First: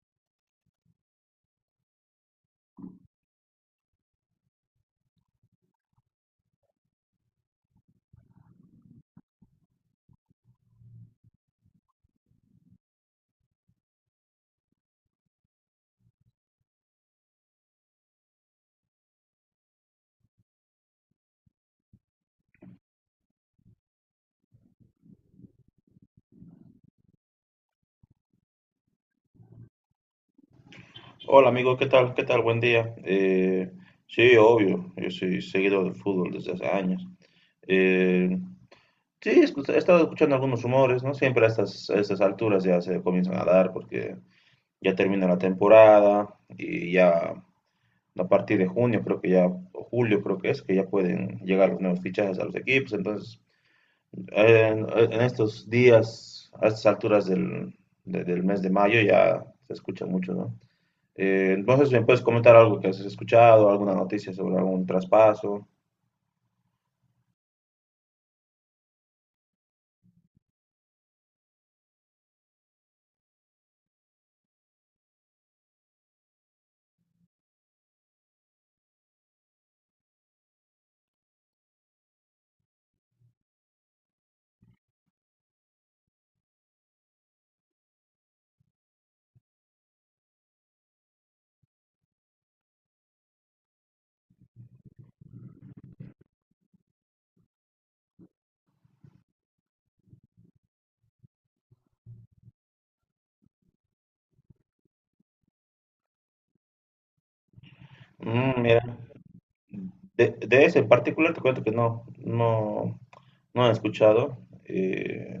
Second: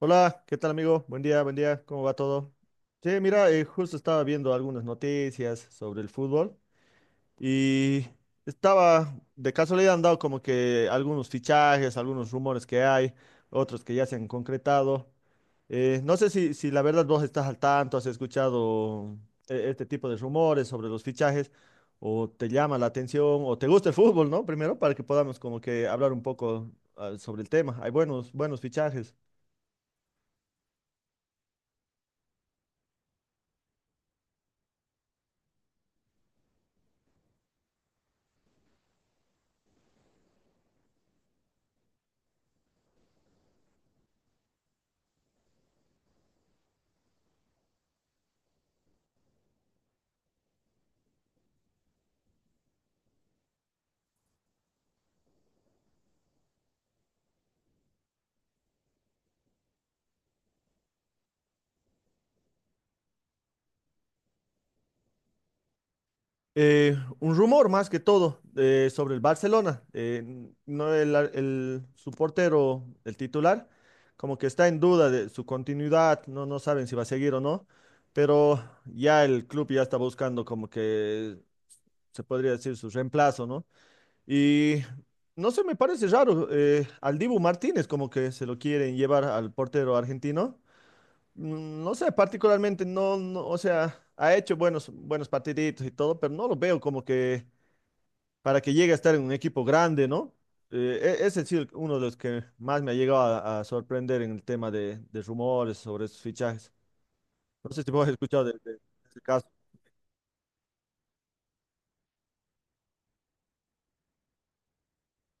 Hola, ¿qué tal amigo? Buen día, ¿cómo va todo? Sí, mira, justo estaba viendo algunas noticias sobre el fútbol y de casualidad han dado como que algunos fichajes, algunos rumores que hay, otros que ya se han concretado. No sé si la verdad vos estás al tanto, has escuchado este tipo de rumores sobre los fichajes o te llama la atención o te gusta el fútbol, ¿no? Primero para que podamos como que hablar un poco sobre el tema. Hay buenos, buenos fichajes. Hola amigo, ¿qué tal? ¿Qué tal? Buen día. Sí, obvio, yo soy seguidor del fútbol desde hace años. Eh, sí, he estado escuchando algunos rumores, ¿no? Siempre a a estas alturas ya se comienzan a dar porque ya termina la temporada y ya a partir de junio creo que ya, o julio creo que es, que ya pueden llegar los nuevos fichajes a los equipos. Entonces, en estos días, a estas alturas del mes de mayo ya se escucha mucho, ¿no? Entonces, ¿me puedes comentar algo que has escuchado, alguna noticia sobre algún traspaso? Un rumor más que todo sobre el Barcelona. No su portero, el titular, como que está en duda de su continuidad, no saben si va a seguir o no, pero ya el club ya está buscando como que se podría decir su reemplazo, ¿no? Y no sé, me parece raro, al Dibu Martínez como que se lo quieren llevar al portero argentino. No sé, particularmente no, o sea, ha hecho buenos, buenos partiditos y todo, pero no lo veo como que para que llegue a estar en un equipo grande, ¿no? Ese sí, uno de los que más me ha llegado a sorprender en el tema de rumores sobre esos fichajes. No sé si vos has escuchado de, Mm, de mira, ese caso. De ese en particular te cuento que no, no he escuchado. Eh,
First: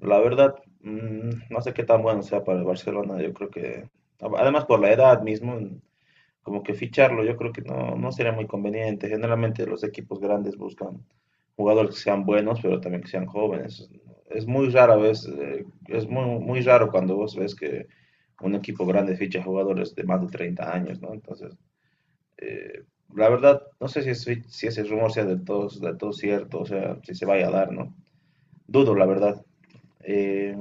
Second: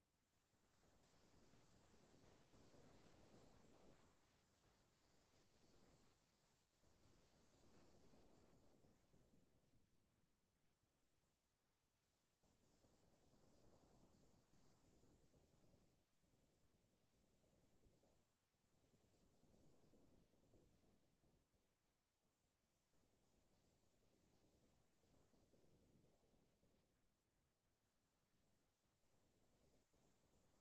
la verdad, mm, no sé qué tan bueno sea para el Barcelona. Yo creo que, además por la edad mismo, como que ficharlo, yo creo que no, no sería muy conveniente. Generalmente los equipos grandes buscan jugadores que sean buenos, pero también que sean jóvenes. Es muy rara vez, es muy, muy raro cuando vos ves que un equipo grande ficha jugadores de más de 30 años, ¿no? Entonces, eh, la verdad, no sé si, si ese rumor sea del todo cierto, o sea, si se vaya a dar, ¿no? Dudo, la verdad. Eh,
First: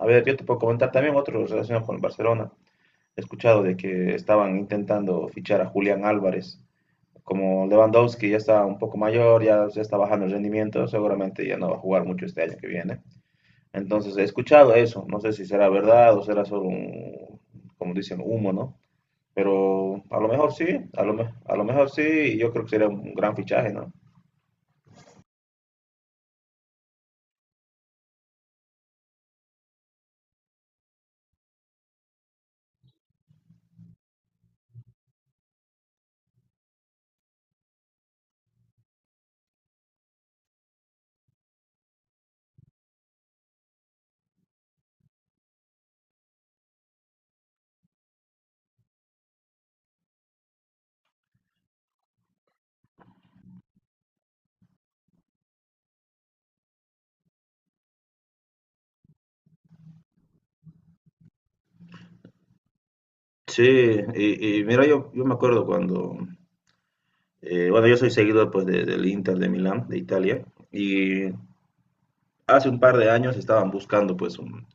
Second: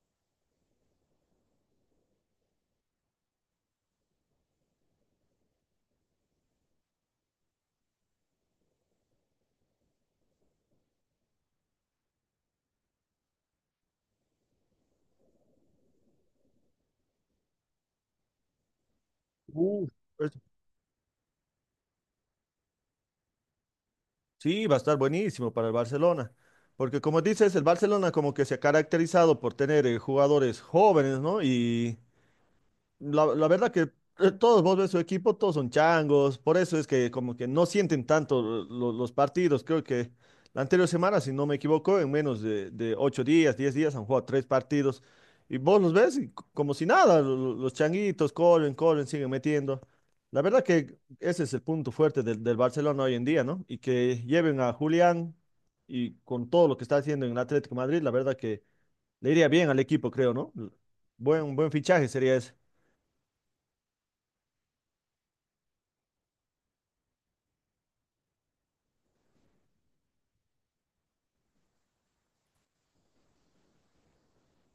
a ver, yo te puedo comentar también otro relacionado con el Barcelona. He escuchado de que estaban intentando fichar a Julián Álvarez, como Lewandowski ya está un poco mayor, ya, ya está bajando el rendimiento, seguramente ya no va a jugar mucho este año que viene. Entonces he escuchado eso, no sé si será verdad o será solo un, como dicen, humo, ¿no? Uh, Pero a lo pues, mejor sí, a a lo mejor sí, y yo creo que sería un gran fichaje, ¿no? sí, va a estar buenísimo para el Barcelona, porque como dices, el Barcelona como que se ha caracterizado por tener jugadores jóvenes, ¿no? Y la verdad que todos vos ves su equipo, todos son changos, por eso es que como que no sienten tanto los partidos. Creo que la anterior semana, si no me equivoco, en menos de 8 días, 10 días han jugado tres partidos y vos los ves y como si nada, los changuitos corren, corren, siguen metiendo. La verdad que ese es el punto fuerte del Barcelona hoy en día, ¿no? Y que lleven a Julián y con todo lo que está haciendo en el Atlético de Madrid, la verdad que le iría bien al equipo, creo, ¿no? Buen, buen fichaje sería ese. Sí, y mira, yo me acuerdo cuando, bueno, yo soy seguidor pues del Inter de Milán, de Italia, y hace un par de años estaban buscando pues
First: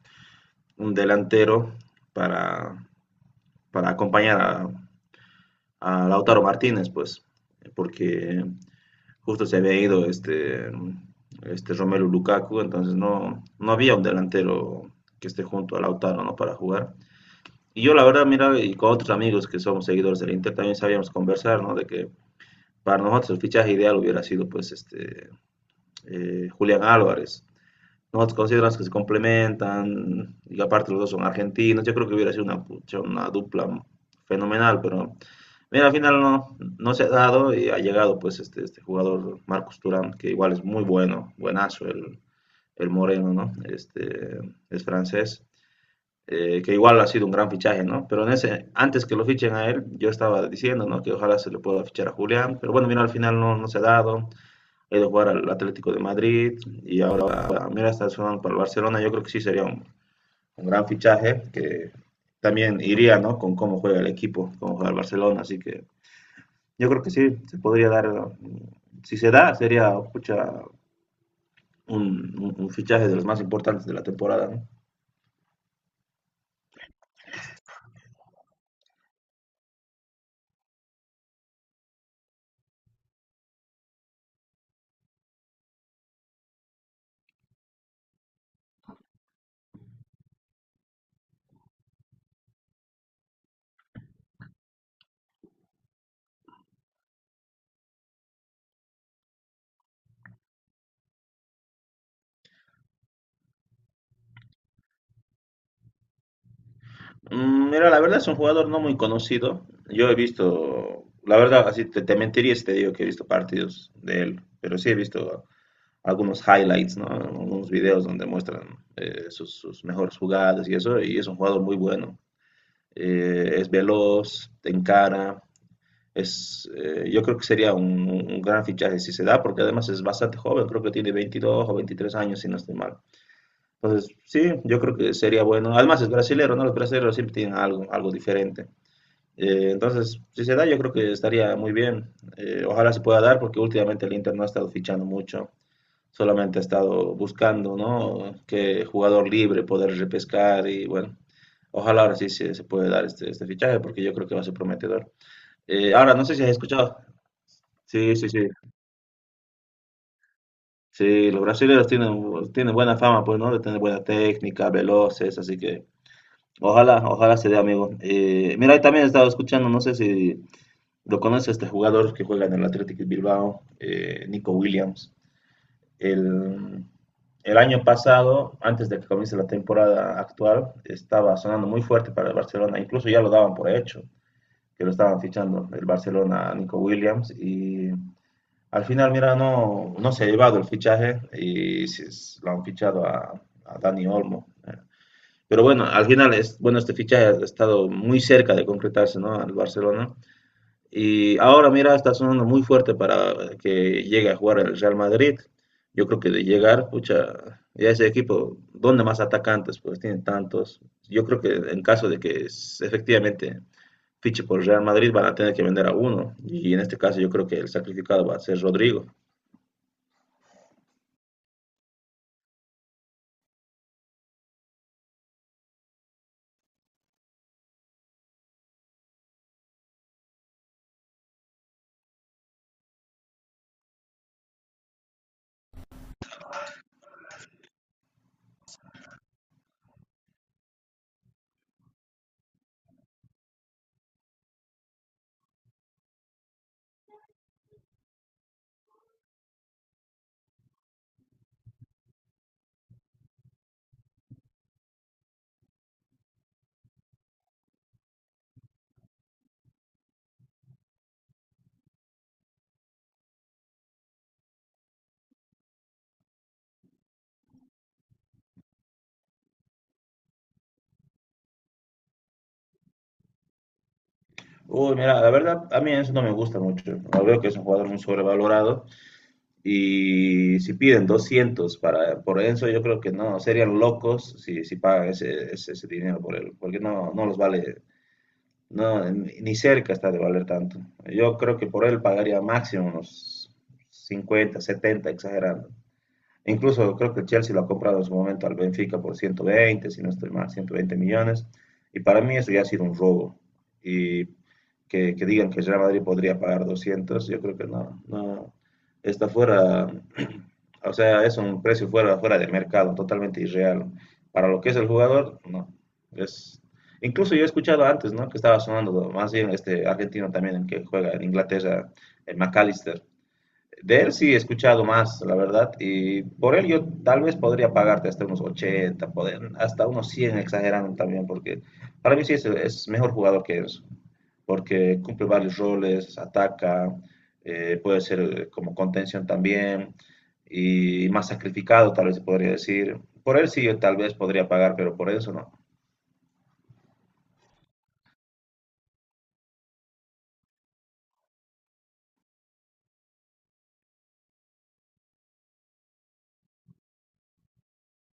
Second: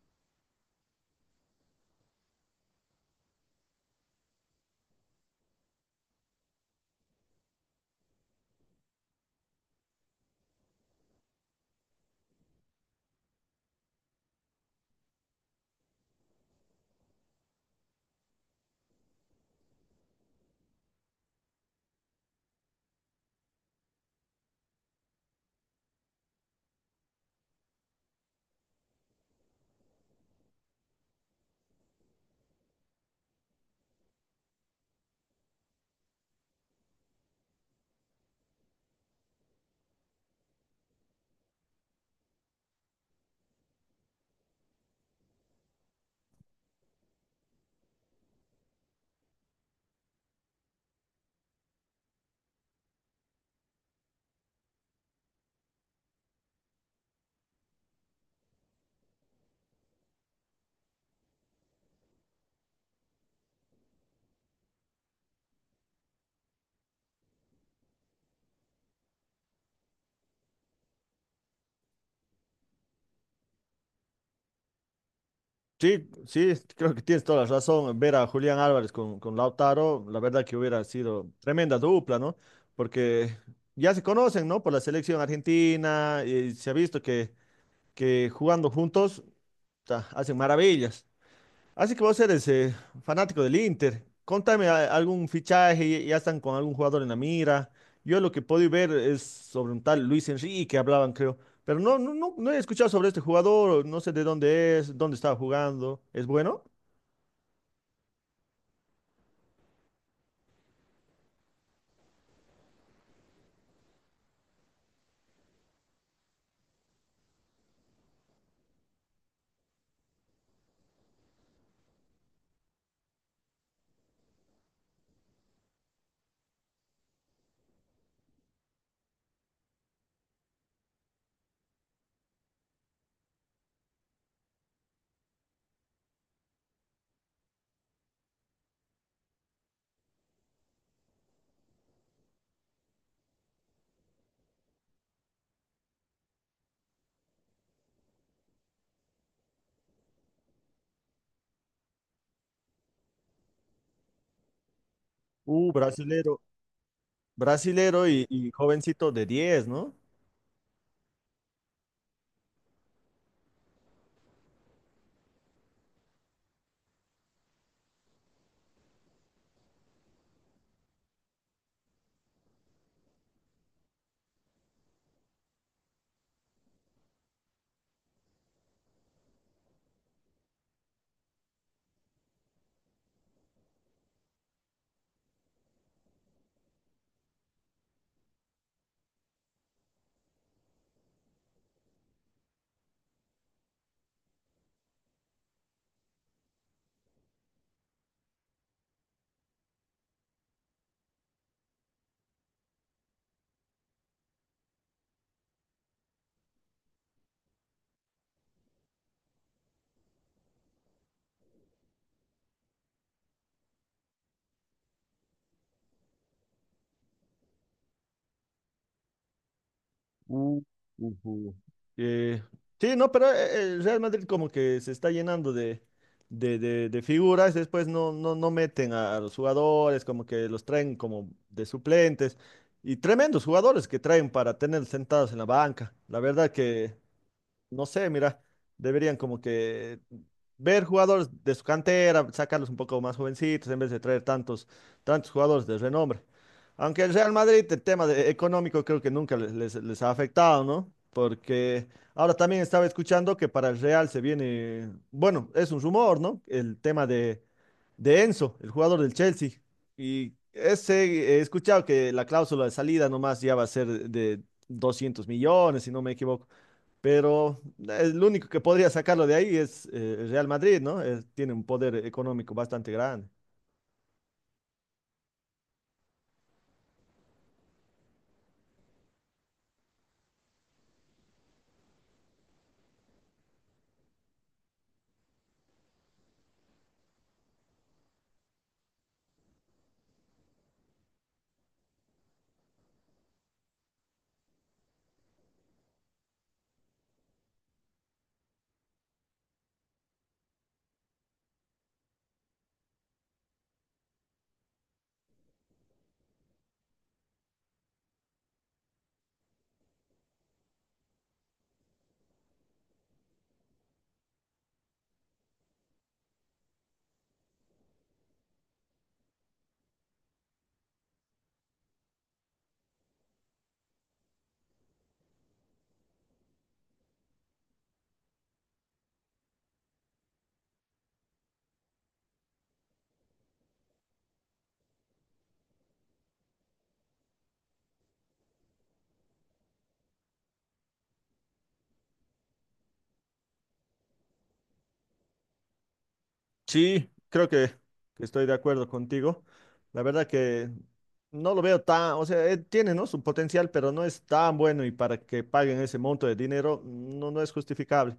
un delantero para, para acompañar a Lautaro Martínez, pues, porque justo se había ido este, este Romelu Lukaku, entonces no, no había un delantero que esté junto a Lautaro, ¿no? Para jugar. Y yo la verdad, mira, y con otros amigos que somos seguidores del Inter también sabíamos conversar, ¿no? De que para nosotros el fichaje ideal hubiera sido, pues, este, Julián Álvarez, nosotros consideramos que se complementan y aparte los dos son argentinos. Yo creo que hubiera sido una, pucha, una dupla fenomenal, pero mira, al final no, no se ha dado y ha llegado pues este jugador Marcos Turán, que igual es muy bueno, buenazo el Moreno, ¿no? Este, es francés. Que igual ha sido un gran fichaje, ¿no? Pero en ese, antes que lo fichen a él, yo estaba diciendo, ¿no? Que ojalá se le pueda fichar a Julián, pero bueno, mira, al final no, no se ha dado he ido a jugar al Atlético de Madrid y ahora mira está sonando para el Barcelona. Yo creo que sí sería un gran fichaje que también iría, ¿no? Con cómo juega el equipo, cómo juega el Barcelona. Así que yo creo que sí, se podría dar. Mm, si se da, sería pucha, un fichaje de los más importantes de la temporada, ¿no? Sí, sí, creo que tienes toda la razón. Ver a Julián Álvarez con Lautaro, la verdad que hubiera sido tremenda dupla, ¿no? Porque ya se conocen, ¿no? Por la selección argentina, y se ha visto que jugando juntos, ta, hacen maravillas. Así que vos eres fanático del Inter. Contame algún fichaje, ya están con algún jugador en la mira. Yo lo que puedo ver es sobre un tal Luis Enrique, hablaban, creo. Pero no he escuchado sobre este jugador, no sé de dónde es, dónde estaba jugando. ¿Es bueno? Mm, mira, la verdad es un jugador no muy conocido. Yo he visto, la verdad, así te mentiría si te digo que he visto partidos de él, pero sí he visto algunos highlights, ¿no? Algunos videos donde muestran sus mejores jugadas y eso, y es un jugador muy bueno. Es veloz, te encara, yo creo que sería un gran fichaje si se da, porque además es bastante joven, creo que tiene 22 o 23 años, si no estoy mal. Entonces, sí, yo creo que sería bueno. Además es brasilero, ¿no? Los brasileños siempre tienen algo, algo diferente. Entonces, si se da, yo creo que estaría muy bien. Ojalá se pueda dar, porque últimamente el Inter no ha estado fichando mucho. Solamente ha estado buscando, ¿no? Que jugador libre poder repescar y bueno, ojalá ahora sí se puede dar este, este fichaje porque yo creo que va a ser prometedor. Ahora, no sé Brasilero, si has escuchado. brasilero Sí, y, sí, sí. y jovencito de 10, ¿no? Sí, los brasileños tienen, tienen buena fama, pues, ¿no? De tener buena técnica, veloces, así que ojalá, ojalá se dé, amigo. Mira, y también he estado escuchando, no sé si lo conoces, este jugador que juega en el Athletic Bilbao, Nico Williams. el, el año pasado, antes de que comience la temporada actual, estaba sonando muy fuerte para el Barcelona, incluso ya lo daban por hecho, que lo estaban fichando el Barcelona a Nico Williams y al final, mira, no, no se ha llevado el fichaje y se, lo han fichado a, Dani Olmo. Pero bueno, al final, es, bueno, este fichaje ha estado muy cerca de concretarse, ¿no? Al Barcelona y ahora, mira, está sonando muy fuerte para que llegue a jugar el Real Madrid. Yo creo que de llegar, pucha, ya ese equipo, ¿dónde más atacantes? Pues tiene tantos. Yo creo que en caso de que efectivamente fiche por Real Madrid, van a tener que vender a uno. Y en este caso, yo creo que el sacrificado va a ser Rodrigo. Uh, Ujú. Eh, sí, no, pero el Real Madrid como que se está llenando de figuras, después no meten a los jugadores, como que los traen como de suplentes, y tremendos jugadores que traen para tener sentados en la banca. La verdad que no sé, mira, deberían como que ver jugadores de su cantera, sacarlos un poco más jovencitos en vez de traer tantos jugadores de renombre. Aunque el Real Madrid, el tema económico creo que nunca les ha afectado, ¿no? Porque ahora también estaba escuchando que para el Real se viene, bueno, es un rumor, ¿no? El tema de Enzo, el jugador del Chelsea. Y ese, he escuchado que la cláusula de salida nomás ya va a ser de 200 millones, si no me equivoco. Pero lo único que podría sacarlo de ahí es el Real Madrid, ¿no? Tiene un poder económico bastante grande. Uy, mira, la verdad, a mí eso no me gusta mucho. Lo veo que es un jugador muy sobrevalorado. Y si piden 200 para, por eso yo creo que no, serían locos si, si pagan ese dinero por él, porque no, no los vale, no, ni cerca está de valer tanto. Yo creo que por él pagaría máximo unos 50 70 exagerando. Incluso creo que el Chelsea lo ha comprado en su momento al Benfica por 120, si no estoy mal, 120 millones. Y para mí eso ya ha sido un robo. Y que digan que Real Madrid podría pagar 200, yo creo que no, no está fuera, o sea, es un precio fuera, fuera de mercado, totalmente irreal. Para lo que es el jugador, no. Es, incluso yo he escuchado antes, ¿no? Que estaba sonando más bien este argentino también, el que juega en Inglaterra, el McAllister de él sí he escuchado más, la verdad, y por él yo tal vez podría pagarte hasta unos 80, poder, hasta unos 100, exagerando también, porque para mí sí es mejor jugador que eso, porque cumple varios roles, ataca, puede ser como contención también, y más sacrificado tal vez se podría decir. Por él sí yo tal vez podría pagar, pero por eso no. Sí, creo que estoy de acuerdo contigo. La verdad que no lo veo tan, o sea, tiene, ¿no? Su potencial, pero no es tan bueno y para que paguen ese monto de dinero no es justificable.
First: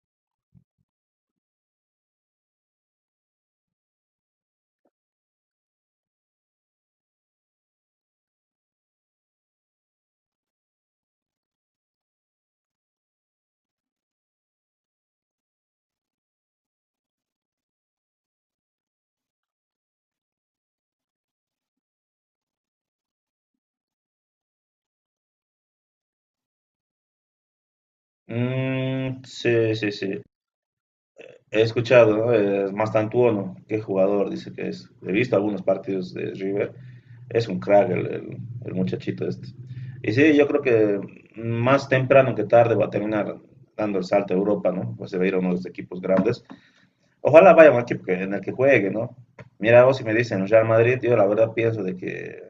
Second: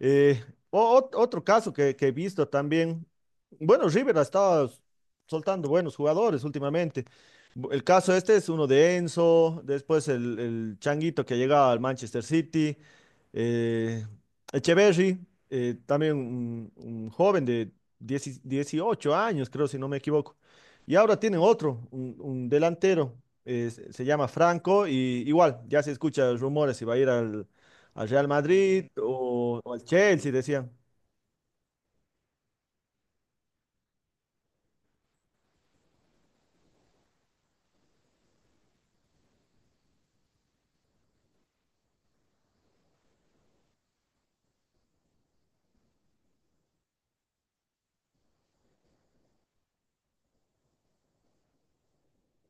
Eh, Otro caso que he visto también, bueno, River ha estado soltando buenos jugadores últimamente. El caso este es uno de Enzo, después el Changuito que llega al Manchester City, eh, Echeverry, también un joven de 10 18 años, creo, si no me equivoco. Y ahora tienen otro, un delantero, se llama Franco, y igual, ya se escuchan rumores si va a ir al Real Madrid Mm, o sí, al sí, sí. Chelsea, decían. He escuchado, ¿no? Mastantuono, qué jugador, dice que es. He visto algunos partidos de River. Es un crack el, el muchachito este. Y sí, yo creo que más temprano que tarde va a terminar dando el salto a Europa, ¿no? Pues se va a ir a uno de los equipos grandes. Ojalá vaya a un equipo en el que juegue, ¿no? Mira, vos si me dicen Real Madrid, yo la verdad pienso de que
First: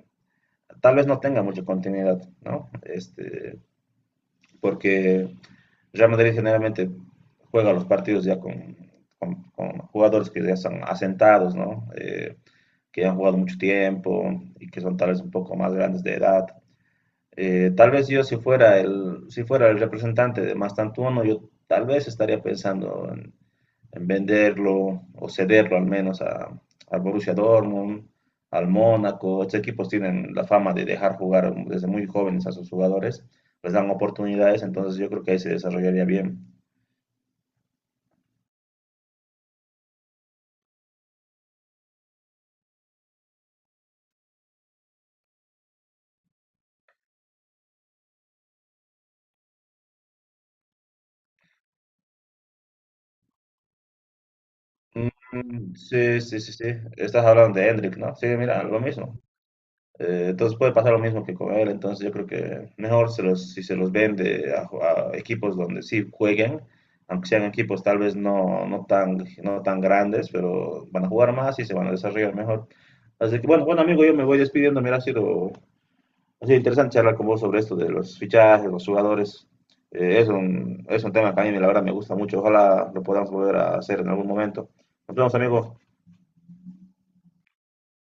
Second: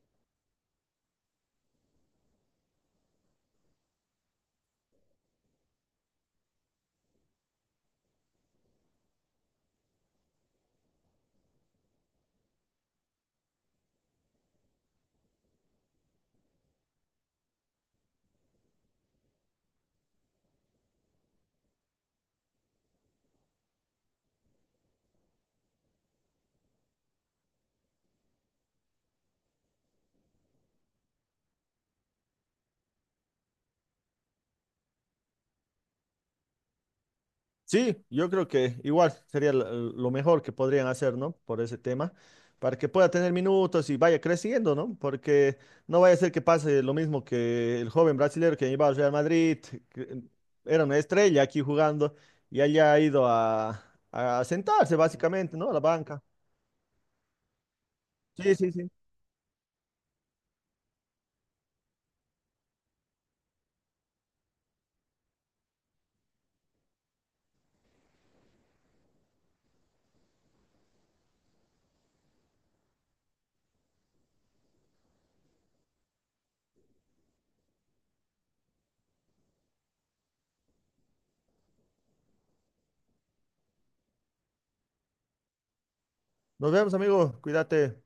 tal vez no tenga mucha continuidad, ¿no? Este, porque Real Madrid generalmente juega los partidos ya con, con jugadores que ya están asentados, ¿no? Que ya han jugado mucho tiempo y que son tal vez un poco más grandes de edad. Tal vez yo si fuera el, si fuera el representante de Mastantuono, yo tal vez estaría pensando en venderlo o cederlo al menos a, al Borussia Dortmund, al Mónaco. Estos equipos tienen la fama de dejar jugar desde muy jóvenes a sus jugadores, les dan oportunidades, entonces yo creo que ahí se desarrollaría bien. Sí, yo creo que igual sería lo mejor que podrían hacer, ¿no? Por ese tema, para que pueda tener minutos y vaya creciendo, ¿no? Porque no vaya a ser que pase lo mismo que el joven brasileño que llevaba al Real Madrid, que era una estrella aquí jugando y haya ido a sentarse básicamente, ¿no? A Mm, la sí, banca. sí, sí, sí. Estás hablando de Hendrik, ¿no? Sí, Sí, mira, sí, lo sí. mismo. Entonces puede pasar lo mismo que con él. Entonces yo creo que mejor se los, si se los vende a equipos donde sí jueguen, aunque sean equipos tal vez no, no, tan, no tan grandes, pero van a jugar más y se van a desarrollar mejor. Así que bueno, bueno amigo, yo me voy despidiendo. Mira, ha sido interesante charlar con vos sobre esto de los fichajes, los jugadores. Es, un, es un tema que a mí la verdad me gusta mucho. Ojalá lo podamos volver a hacer en algún momento. Nos vemos amigos. Nos vemos, amigo. Cuídate.